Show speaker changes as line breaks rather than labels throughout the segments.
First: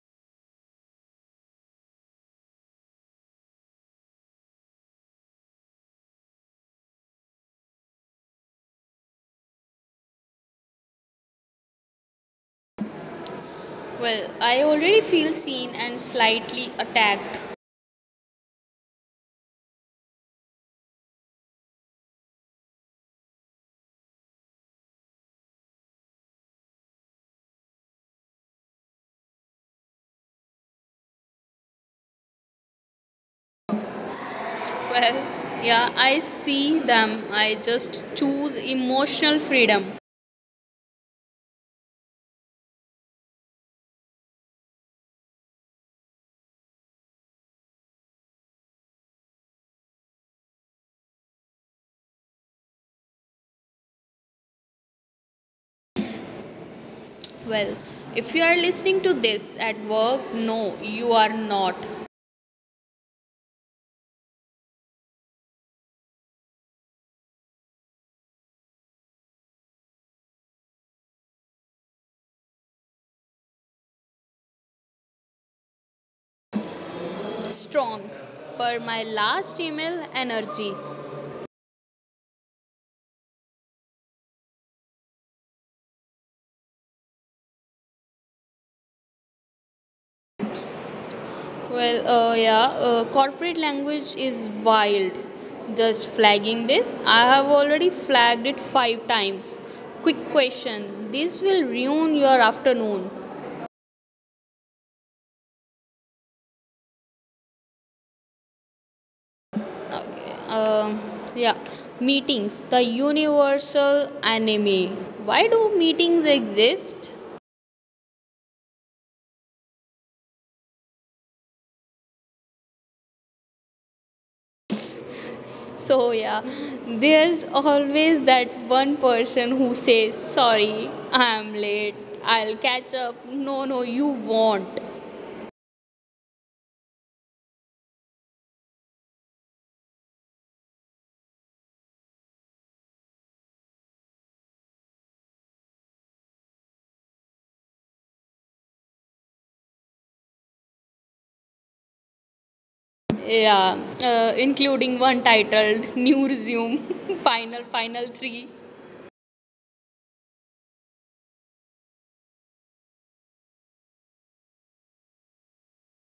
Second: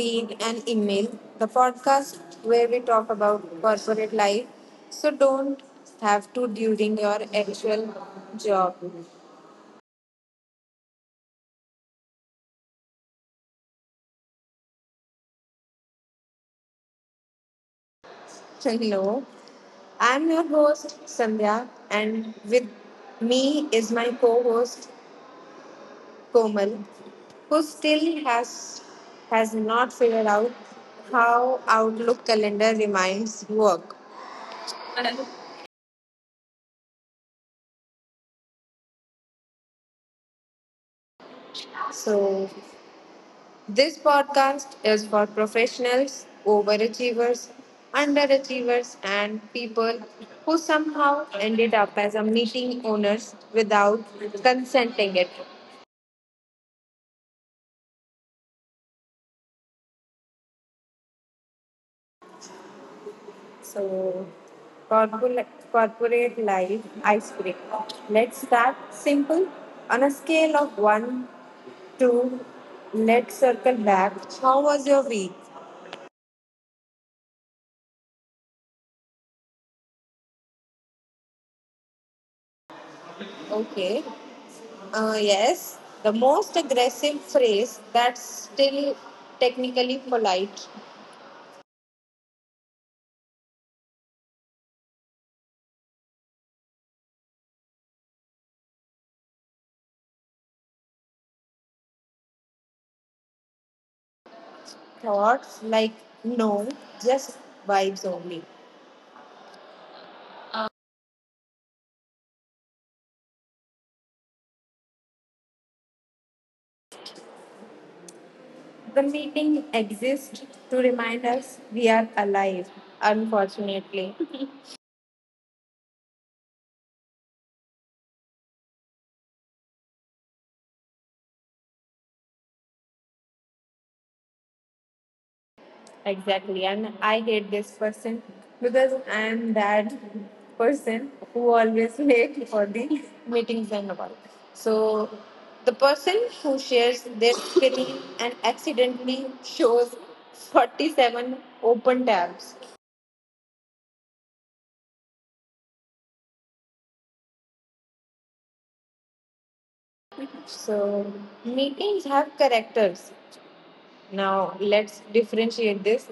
been an email, the podcast where we talk about corporate life. So don't have to during your actual job.
Well, I already feel seen and slightly attacked.
Hello. I'm your host Sandhya and with me is my co-host Komal who still has not figured out how Outlook calendar reminds work.
Well, yeah, I see them. I just choose emotional freedom.
So, this podcast is for professionals, overachievers, underachievers, and people who somehow ended up as a meeting owners without consenting it.
Well, if you are listening to this at work, no, you are not.
So, corporate life icebreaker. Let's start simple. On a scale of 1 to let's circle back, how was your week?
Strong. Per my last email, energy.
Okay. Yes, the most aggressive phrase that's still technically polite.
Corporate language is wild. Just flagging this, I have already flagged it five times. Quick question this will ruin your afternoon.
Thoughts like no, just vibes only.
Okay. Yeah. Meetings. The universal enemy. Why do meetings exist?
The meeting exists to remind us we are alive, unfortunately.
So yeah, there's always that one person who says, "Sorry, I'm late. I'll catch up." No, no, you won't.
Exactly. And I hate this person because I am that person who always late for the meetings and all. So the person who shares their screen and accidentally shows 47 open tabs.
Yeah, including one titled "New Resume." Final, final three.
So meetings have characters. Now let's differentiate this.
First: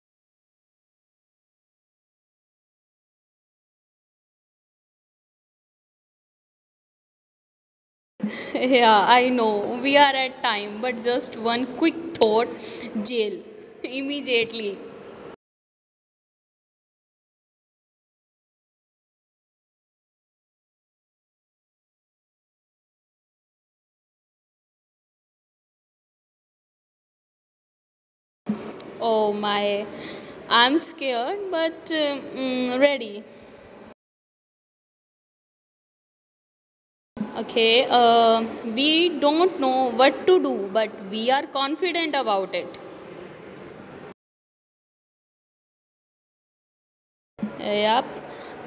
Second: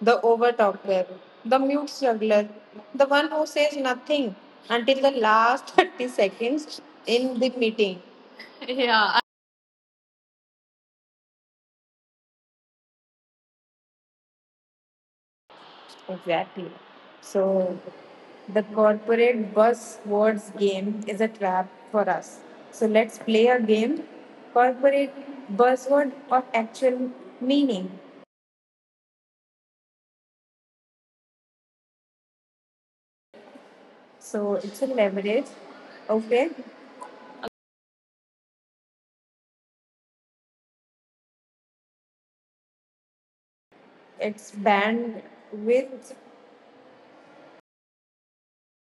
The overtalker, the mute struggler, the one who says nothing until the last 30 seconds in the meeting.
Yeah,
Yeah.
I know we are at time, but just one quick thought: jail immediately.
Exactly. So the corporate buzzwords game is a trap for us. So let's play a game, corporate buzzword of actual meaning.
Oh my, I'm scared but ready.
So it's a leverage. Okay.
Okay, we don't know what to do, but we are confident about it.
It's bandwidth.
Yep,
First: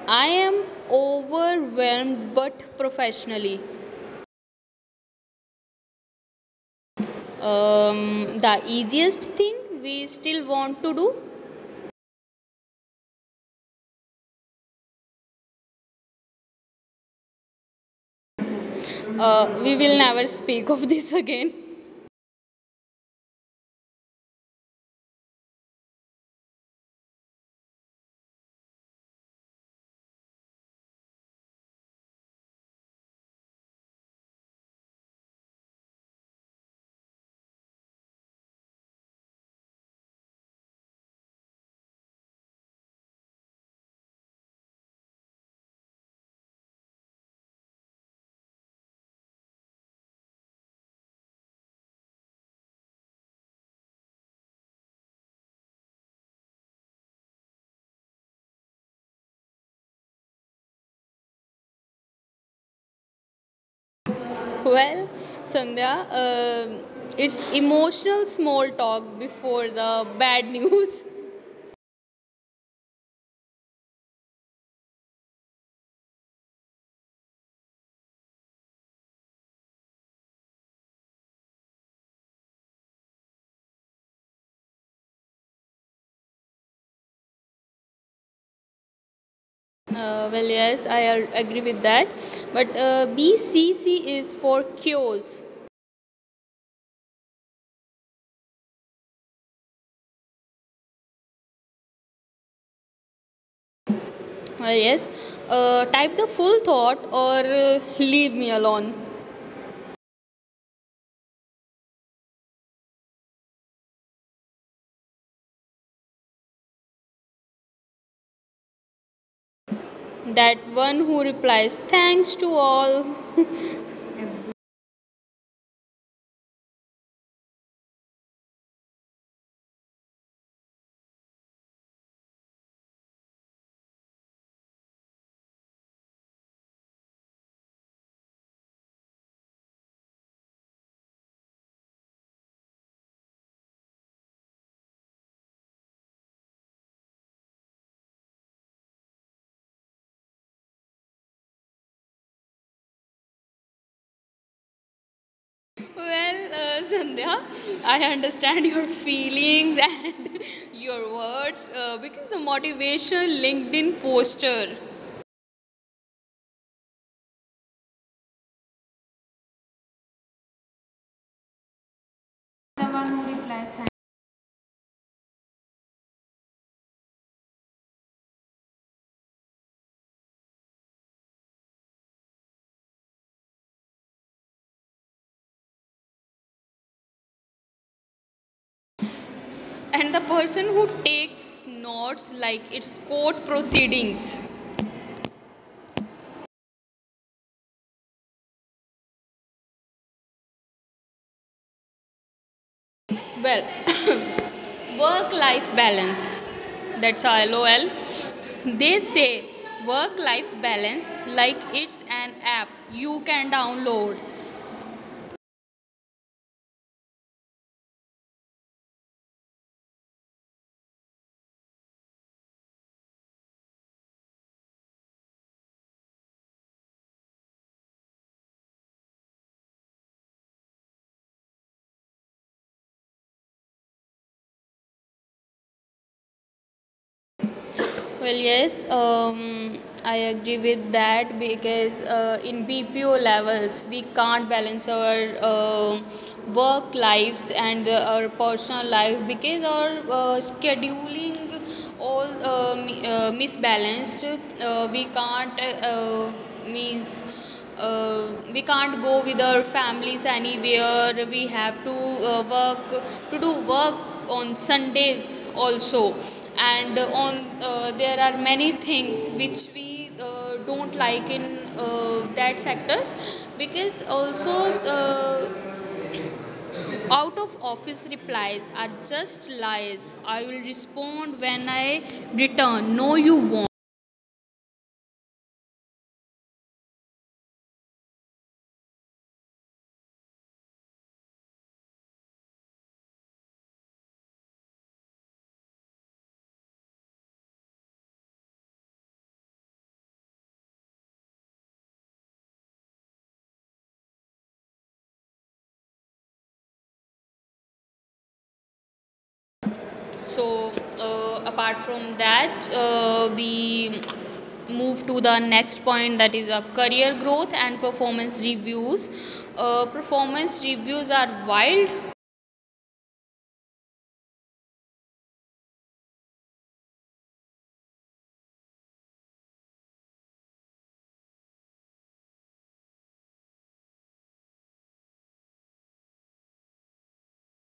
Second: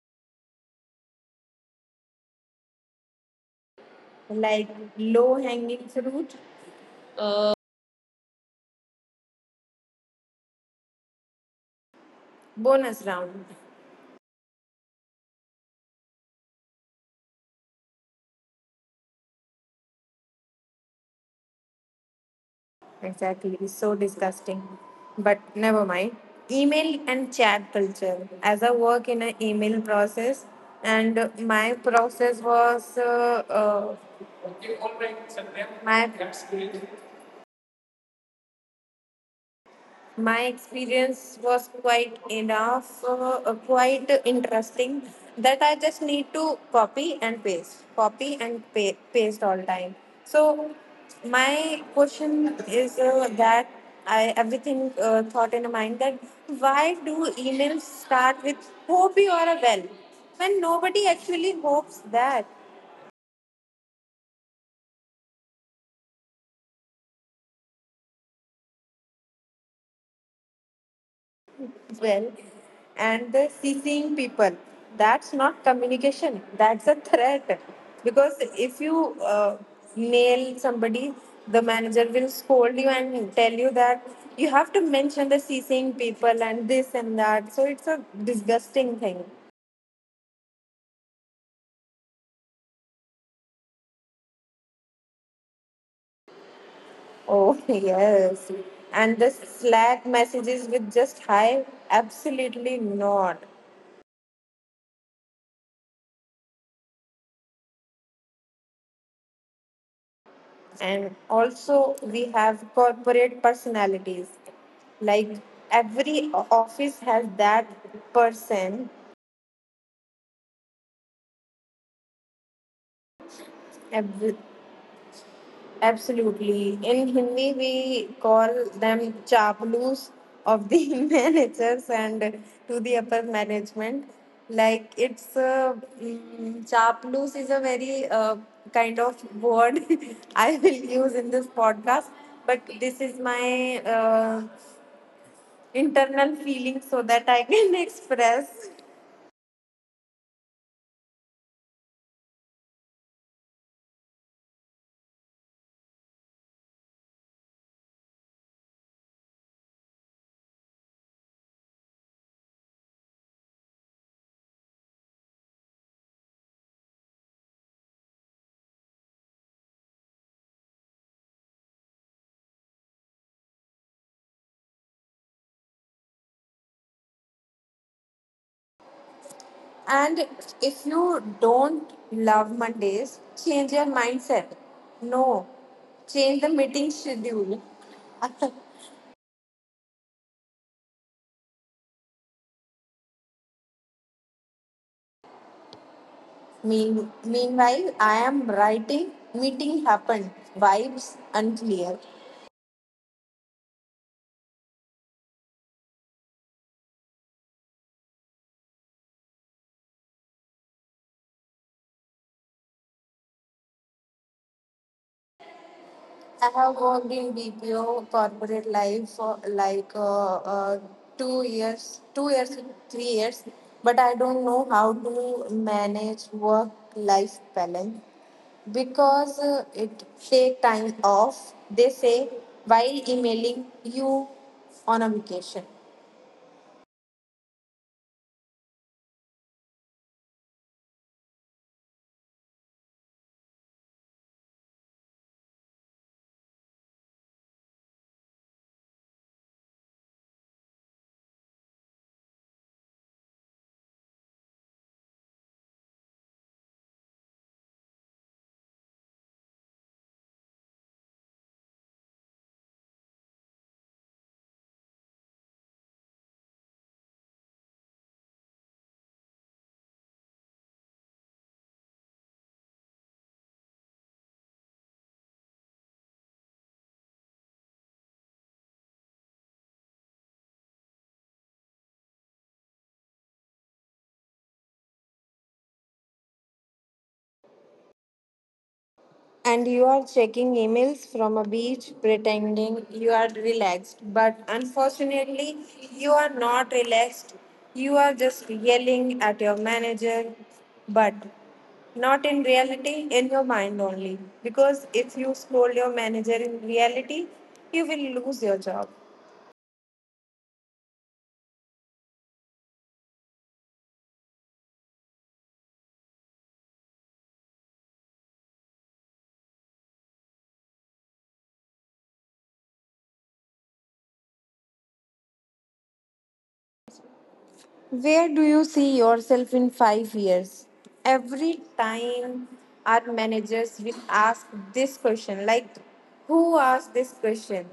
I am overwhelmed but professionally.
Like low hanging fruit,
The easiest thing we still want to do,
bonus round.
we will never speak of this again.
Exactly. So disgusting. But never mind. Email and chat culture. As I work in an email process, and my process was my My experience was quite enough, quite interesting that I just need to copy and paste, paste all time. So my question is that I everything thought in mind that why do emails start with hope you are well when nobody actually hopes that.
Well, Sandhya, it's emotional small talk before the bad news.
Well, and the CCing people. That's not communication, that's a threat. Because if you nail somebody, the manager will scold you and tell you that you have to mention the CCing people and this and that. So it's a disgusting thing.
Well, yes, I agree with that. But BCC is for cures.
Oh, yes. And the Slack messages with just hi? Absolutely not.
Yes, type the full thought or leave me alone.
And also, we have corporate personalities. Like every office has that person.
That one who replies, thanks to all.
Ab- absolutely. In Hindi, we call them chaplus of the managers and to the upper management. Like it's a chaplus is a very kind of word I will use in this podcast. But this is my internal feeling so that I can express.
Well, Sandhya, I understand your feelings and your words because the motivation LinkedIn poster. The one who replies thank.
And if you don't love Mondays, change your mindset. No, change the meeting schedule.
And the person who takes notes like it's court proceedings.
Meanwhile, I am writing, meeting happened, vibes unclear.
Well, work life balance. That's LOL. They say work life balance like it's an app you can download.
I have worked in BPO corporate life for like two years, 3 years, but I don't know how to manage work life balance because it take time off. They say while emailing you on a vacation.
Well, yes, I agree with that because in BPO levels we can't balance our work lives and our personal life because our scheduling all misbalanced. We can't means we can't go with our families anywhere. We have to work to do work on Sundays also, and on there are many things which we don't like in that sectors, because also uh, out of office replies are just lies. I will respond when I return. No, you won't.
And you are checking emails from a beach, pretending you are relaxed. But unfortunately, you are not relaxed. You are just yelling at your manager, but not in reality, in your mind only. Because if you scold your manager in reality, you will lose your job.
So, apart from that, we move to the next point, that is a career growth and performance reviews. Performance reviews are wild.
Where do you see yourself in 5 years? Every time our managers will ask this question, like, who asked this question?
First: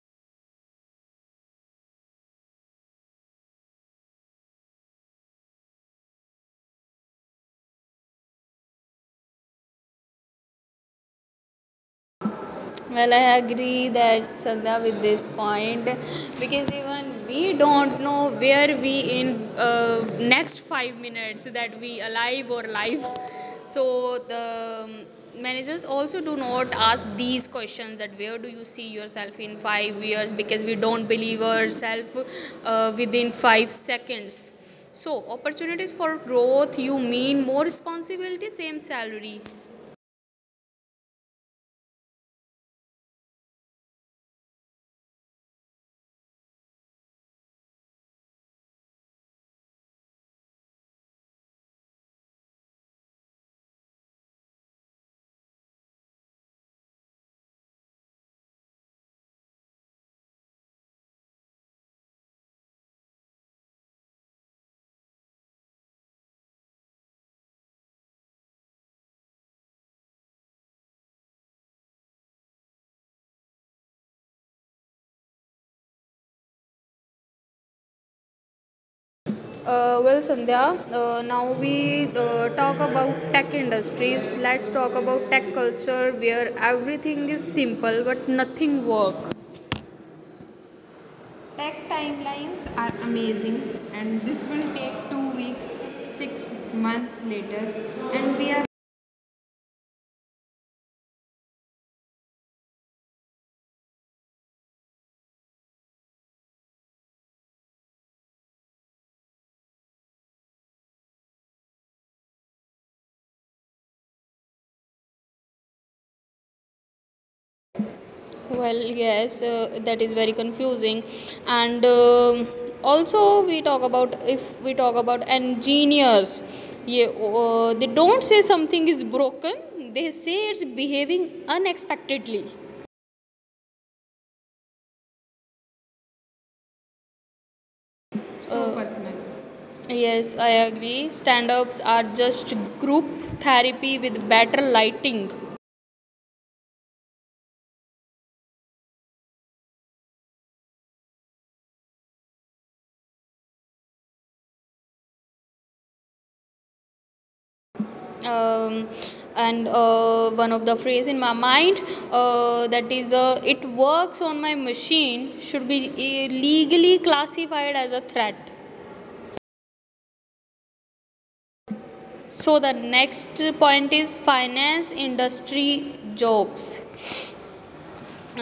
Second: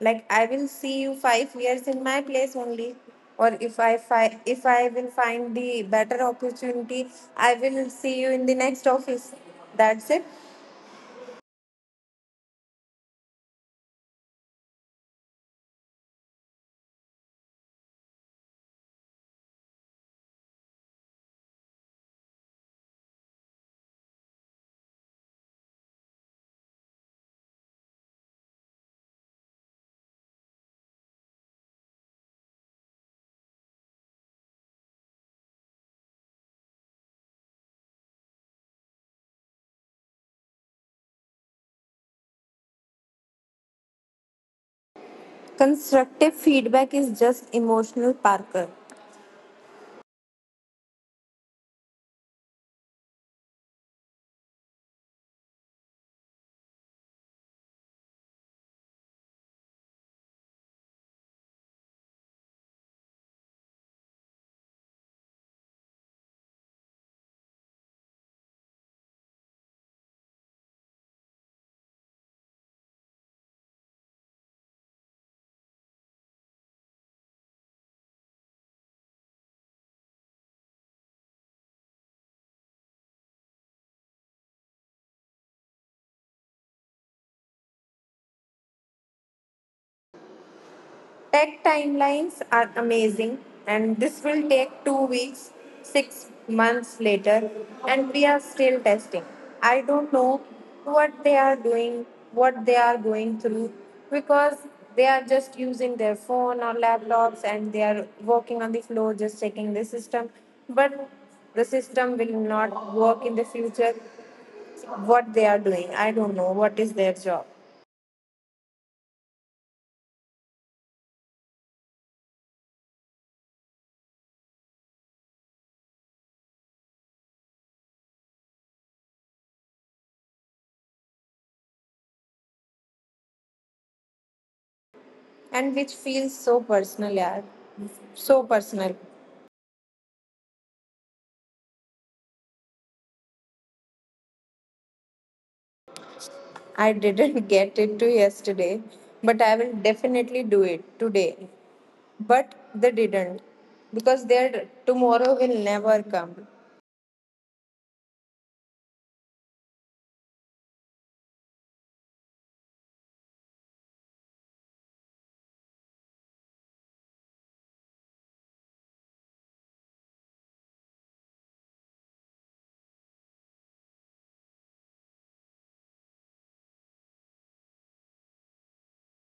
Like, I will see you 5 years in my place only. Or if I will find the better opportunity, I will see you in the next office. That's it.
Well, I agree that, Sandhya, with this point, because even we don't know where we in next 5 minutes that we alive or live. So the managers also do not ask these questions that where do you see yourself in 5 years, because we don't believe ourselves within 5 seconds. So opportunities for growth, you mean more responsibility, same salary.
Constructive feedback is just emotional Parker.
Well, Sandhya, now we talk about tech industries. Let's talk about tech culture where everything is simple but nothing works.
Tech timelines are
Tech
amazing,
timelines are
and this will
amazing,
take two
and this will
weeks,
take two
six
weeks,
months
six
later,
months
and we are
later,
still
and
testing.
we are.
I don't know what they are doing, what they are going through, because they are just using their phone or laptops and they are working on the floor, just checking the system. But the system will not work in the future. What they are doing, I don't know. What is their job?
Well, yes, that is very confusing. And also, we talk about if we talk about engineers, yeah, they don't say something is broken, they say it's behaving unexpectedly.
And which feels so personal, yeah. So
So
personal.
personal. Yes, I agree. Stand ups are just group therapy with better lighting.
I didn't get it to yesterday, but I will definitely do it today. But they didn't because their tomorrow will never come.
Um, and One of the phrase in my mind that is it works on my machine should be legally classified as a threat. So the next point is finance industry jokes.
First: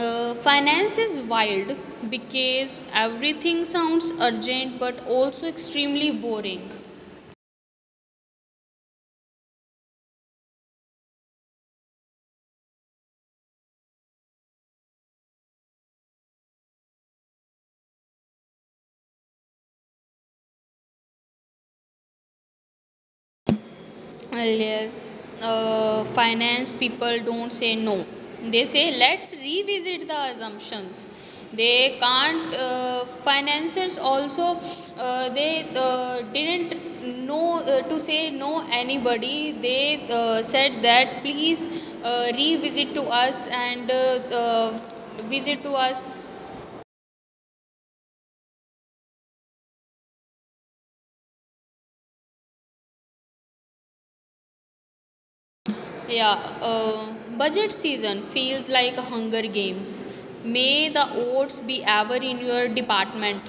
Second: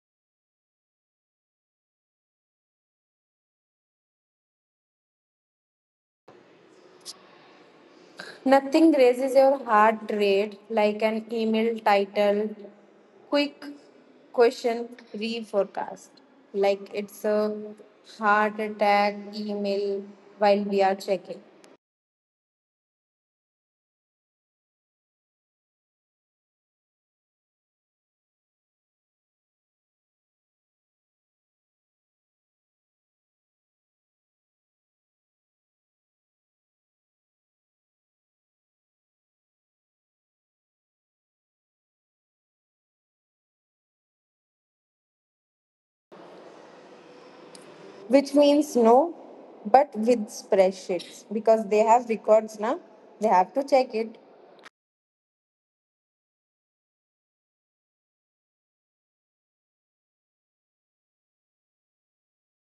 Finance is wild, because everything sounds urgent but also extremely boring.
Nothing raises your heart rate like an email title, quick question reforecast. Like it's a heart attack email while we are checking.
Well, yes, finance people don't say no, they say let's revisit the assumptions. They can't financiers also they didn't know to say no anybody. They said that please revisit to us and uh, visit to us.
Which means no, but with spreadsheets because they have records now, they have to check it.
Yeah, budget season feels like a hunger games. May the oats be ever in your department.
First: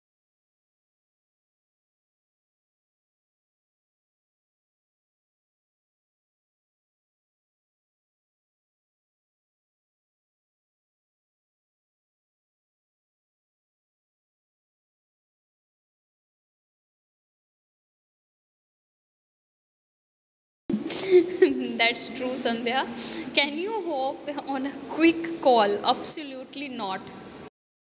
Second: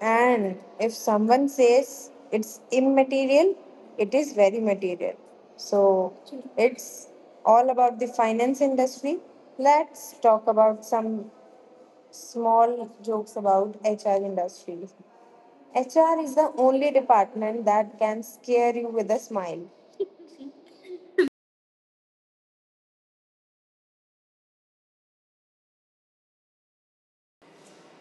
And if someone says it's immaterial, it is very material. So it's all about the finance industry. Let's talk about some small jokes about HR industry. HR is the only department that can scare you with a smile.
That's true, Sandhya. Can you hop on a quick call? Absolutely not.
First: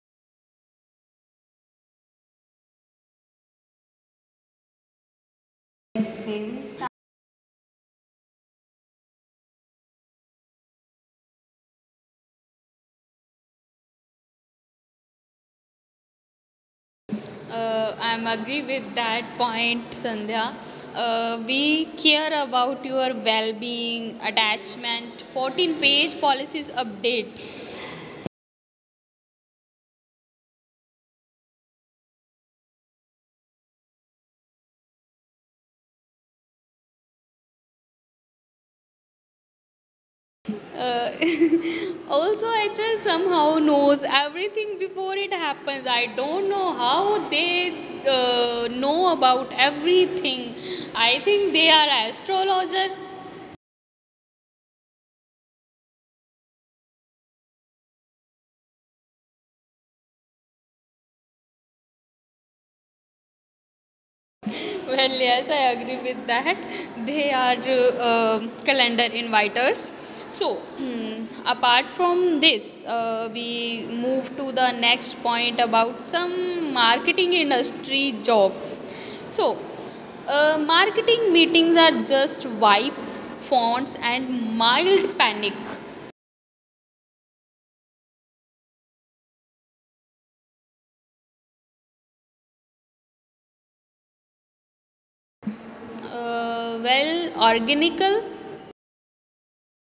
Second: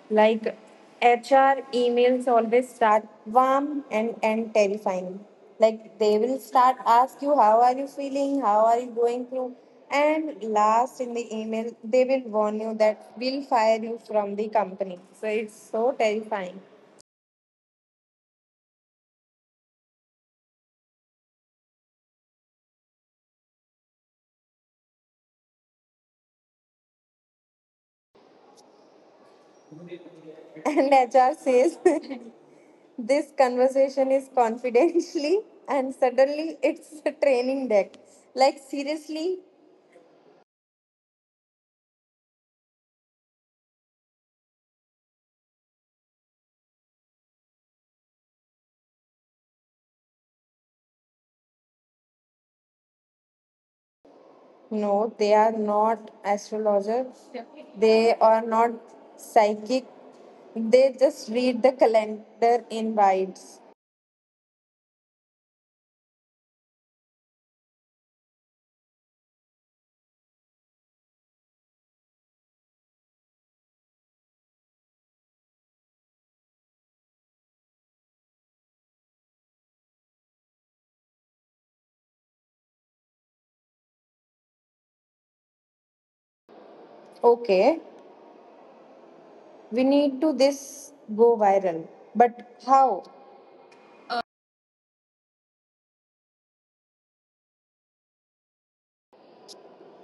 Like HR emails always start warm and end terrifying. Like they will
They will
start
start.
ask you how are you feeling, how are you going through, and last in the email they will warn you that we'll fire you from the company. So it's so terrifying.
I'm agree with that point, Sandhya. We care about your well-being, attachment. 14-page policies update.
And HR says this conversation is confidentially, and suddenly it's a training deck. Like seriously,
Uh, also, HR somehow knows everything before it happens. I don't know how they know about everything. I think they are astrologer.
no, they are not astrologer. They are not psychic. They just read the calendar invites.
Well, yes, I agree with that. They are calendar inviters. So, hmm, apart from this, we move to the next point about some marketing industry jokes. So, marketing meetings are just vibes, fonts, and mild panic.
Okay, we need to this go viral. But how?
Well, organical.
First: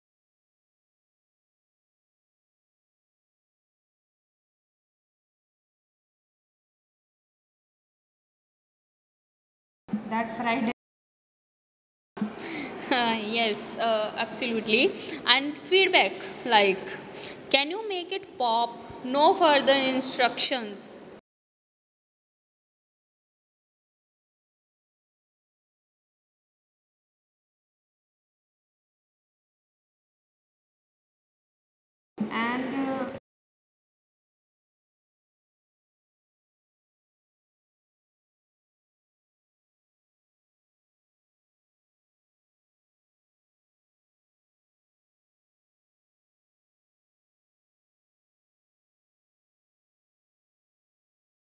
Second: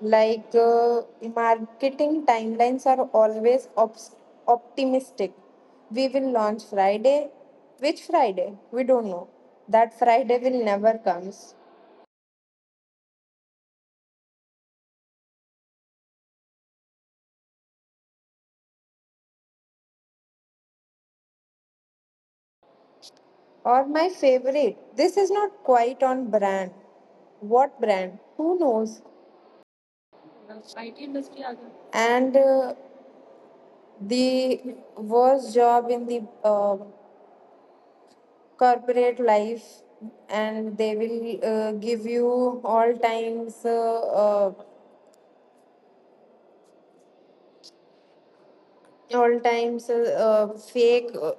Like marketing timelines are always optimistic. We will launch Friday. Which Friday? We don't know. That Friday
That
will
fried.
never comes.
Yes, absolutely. And feedback like, can you make it pop? No further instructions.
Or my favorite, this is not quite on brand. What brand? Who knows? And
And
the worst job in the corporate life, and they will give you all times fake.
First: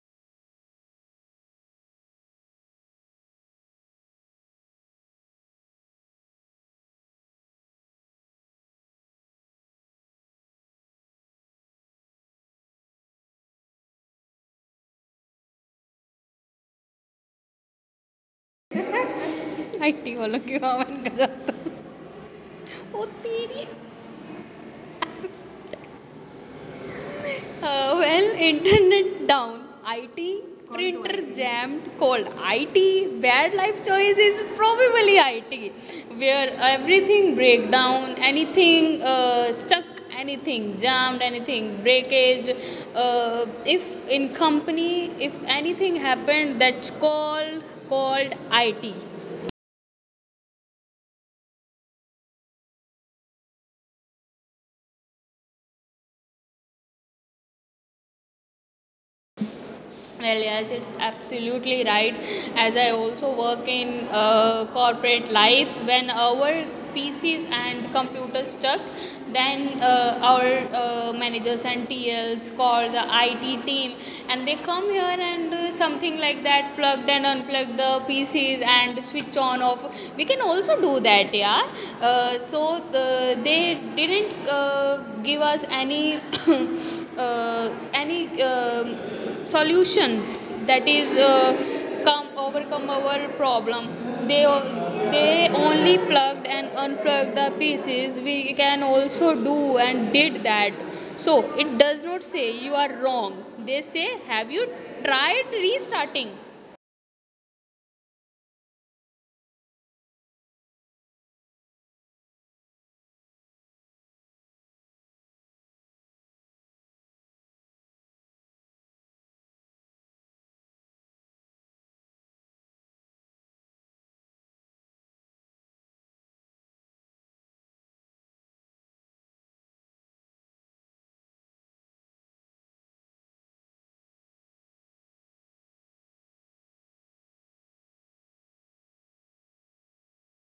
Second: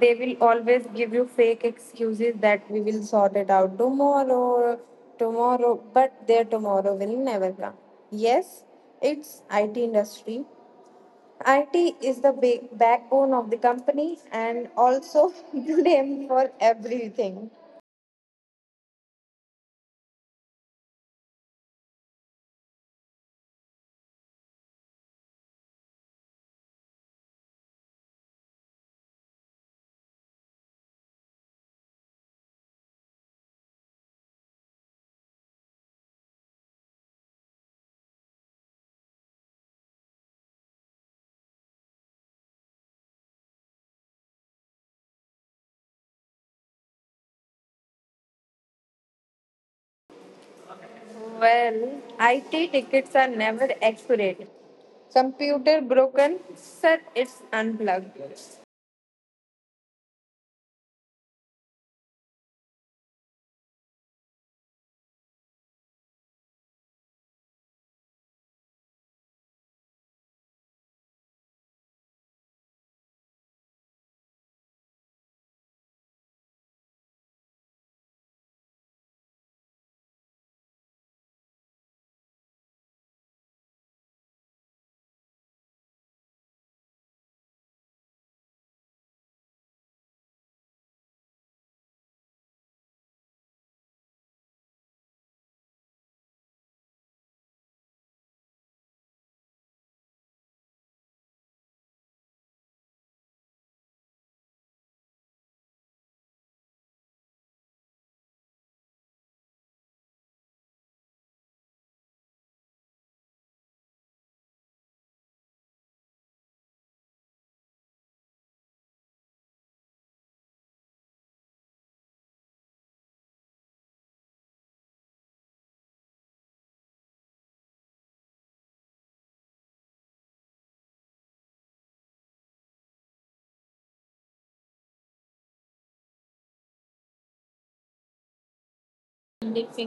They will always give you fake excuses that we will sort it out tomorrow, but their tomorrow will never come. Yes, it's IT industry. IT is the backbone of the company and also blamed for everything.
Active वालों की आवाज गलत होती नहीं well internet down IT printer jammed cold it bad life choice is probably it, where everything break down, anything stuck, anything jammed, anything breakage, if in company, if anything happened, that's called it.
Well, IT tickets are never accurate. Computer broken, sir, it's unplugged.
Well, yes, it's absolutely right. As I also work in corporate life, when our PCs and computers stuck, then our managers and TLs call the IT team, and they come here and something like that, plugged and unplugged the PCs and switch on off. We can also do that, yeah. So they didn't give us any any solution that is come overcome our problem. They they only plugged and unplugged the pieces. We can also do and did that. So it does not say you are wrong, they say have you tried restarting.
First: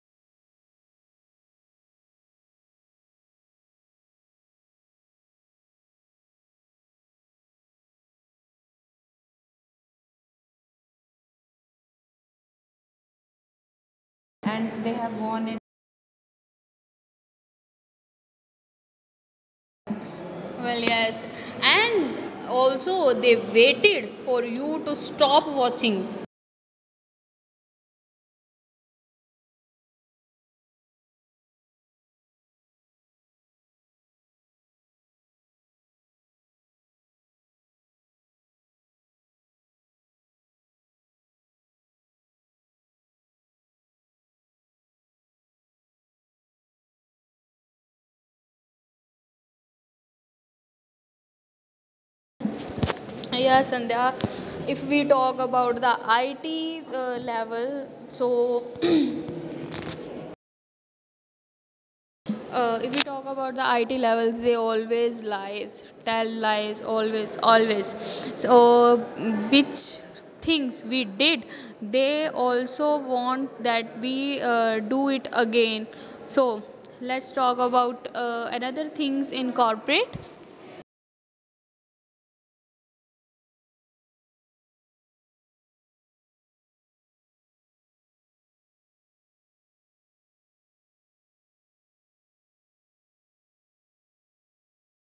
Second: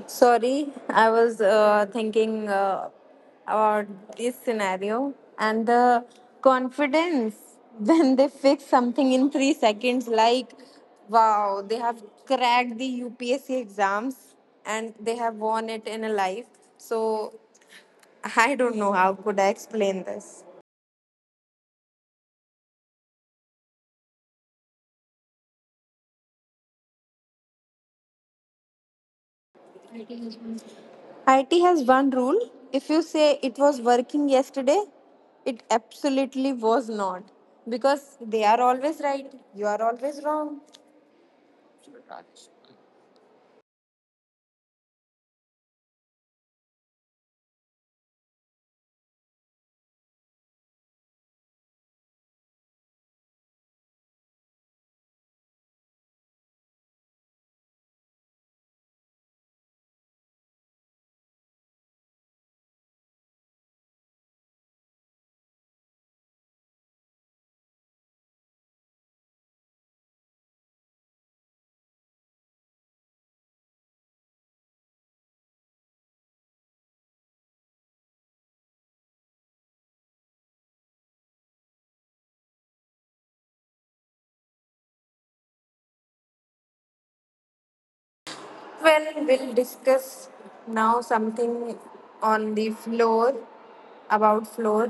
Sorry, I was thinking about this scenario and the confidence when they fix something in 3 seconds. Like, wow, they have cracked the UPSC exams
And
and
they
they
have
have
won it.
won it in a life. So, I don't know how could I explain this.
Well, yes. And also, they waited for you to stop watching.
IT has one rule. If you say it was working yesterday, it absolutely was not. Because they are always right, you are always wrong.
Yeah, Sandhya. If we talk about the IT level, so if we talk about the IT levels, they always lies, tell lies, always, always. So which things we did, they also want that we do it again. So let's talk about another things in corporate.
Well, we'll discuss now something on the floor, about floor,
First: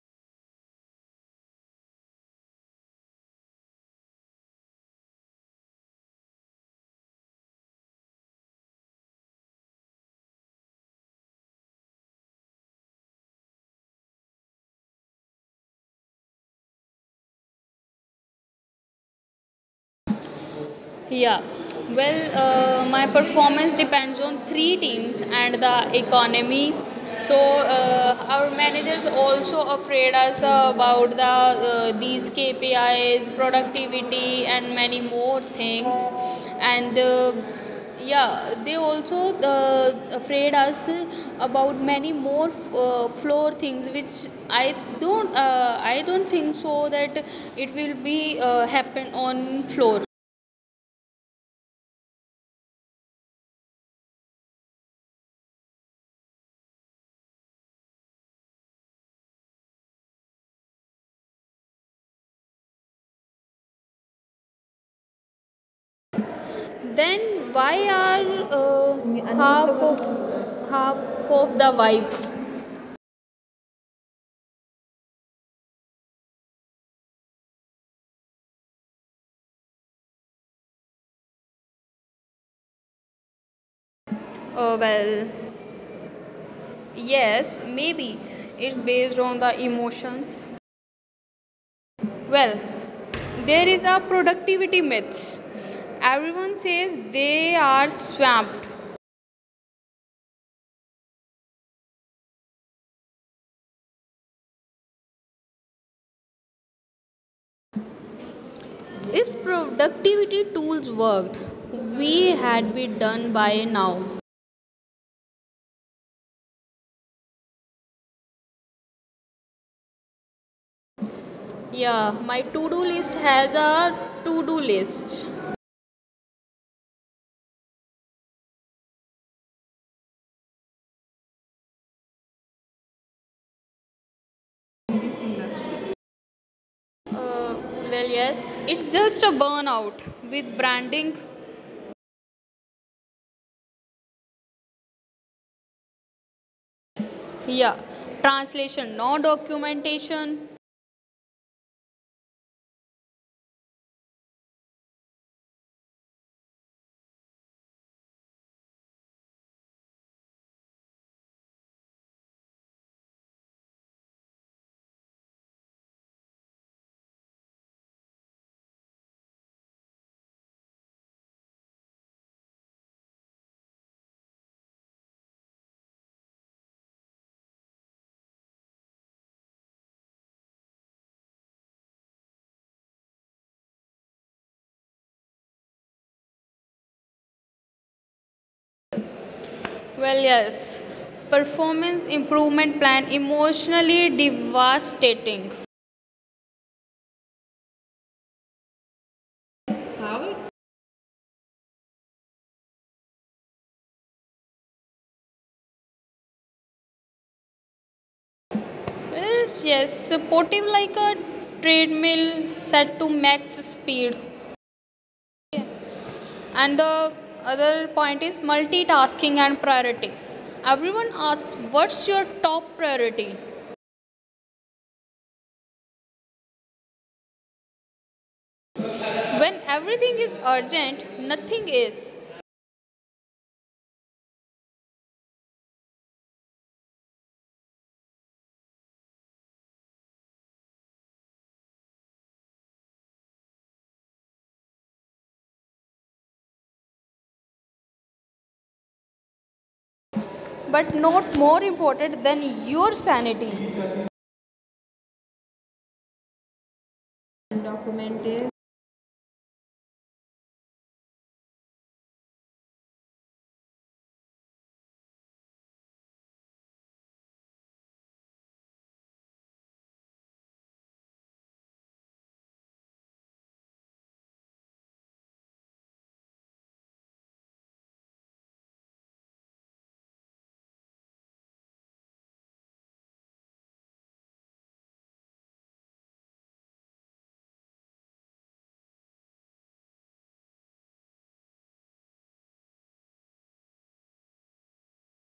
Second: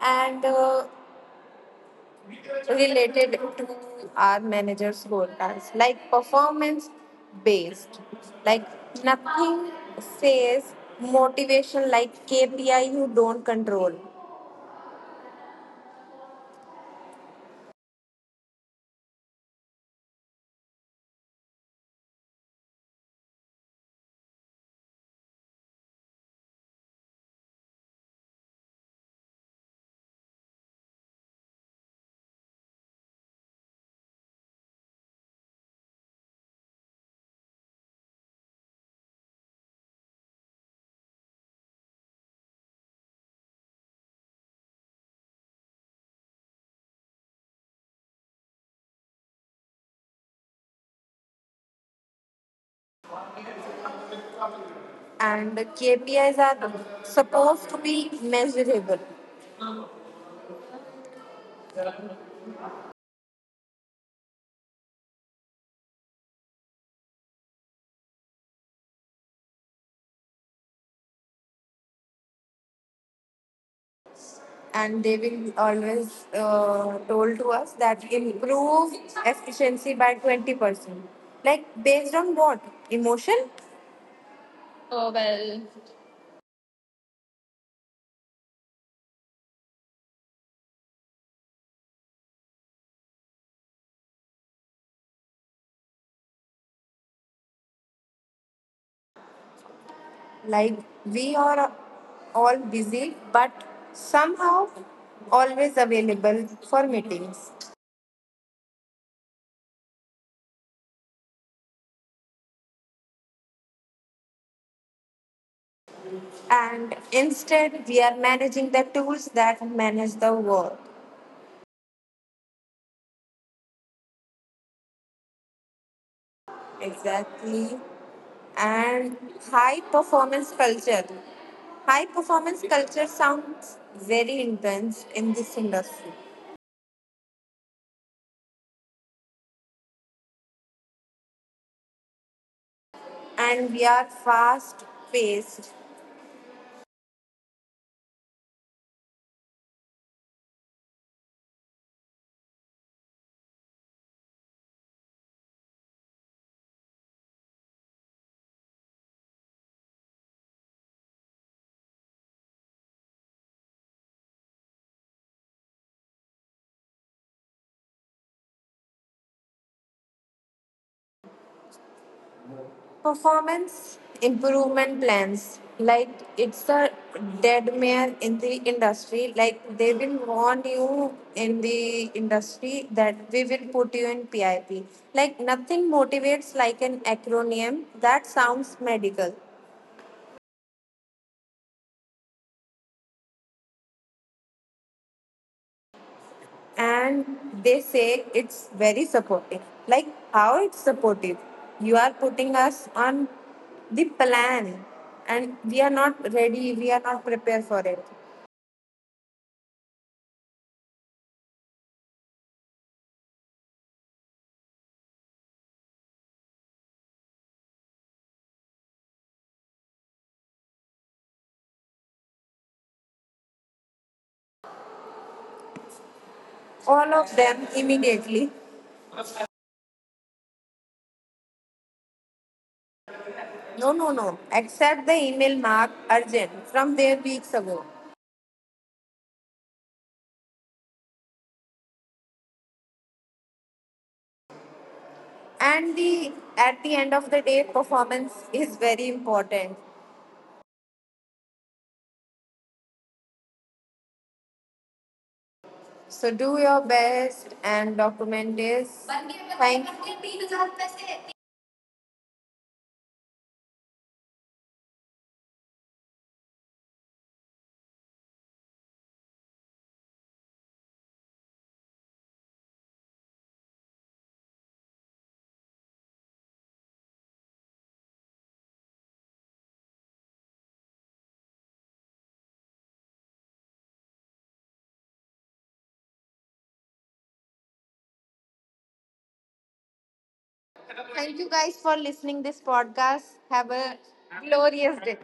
and related to our manager's scorecards, like performance based. Like nothing says motivation like KPI you don't control.
Yeah. Well, my performance depends on 3 teams and the economy. So our managers also afraid us about the these KPIs, productivity, and many more things. And yeah, they also afraid us about many more floor things, which I don't think so that it will be happen on floor.
And the KPIs are supposed to be measurable,
Then why are uh, half of half of the vibes?
and they will always told to us that improve efficiency by 20%. Like based on what emotion? Oh
Well,
well.
yes, maybe it's based on the emotions. Well, there is a productivity myth. Everyone says they are swamped.
Like we are all busy, but somehow always available for meetings.
If productivity tools worked, we had been done by now.
And instead, we are managing the tools that manage the work.
Yeah, my to-do list has a to-do list.
Exactly. And high performance culture. High performance culture sounds very intense in this industry.
Uh, well, yes, it's just a burnout with branding.
And we are fast paced.
Yeah, translation, no documentation.
Performance improvement plans. Like it's a dead mare in the industry. Like they will warn you in the industry that we will put you in PIP. Like nothing motivates like an acronym that sounds medical.
Well, yes, performance improvement plan, emotionally devastating.
And they say it's very supportive. Like
How
how
it's.
it's supportive. You are putting us on the plan and we are not ready, we are not prepared for it.
Yes, yes, supportive like a treadmill set to max speed. And the other point is multitasking and priorities. Everyone asks, what's your top priority?
All of them immediately.
When everything is urgent, nothing is.
No. Accept the email mark urgent from their weeks ago. And the at the end of the day, performance is very important.
But not more important than your sanity.
So do your best and
Undocumented.
document this. Thank Thank you guys for listening this podcast. Have a glorious day.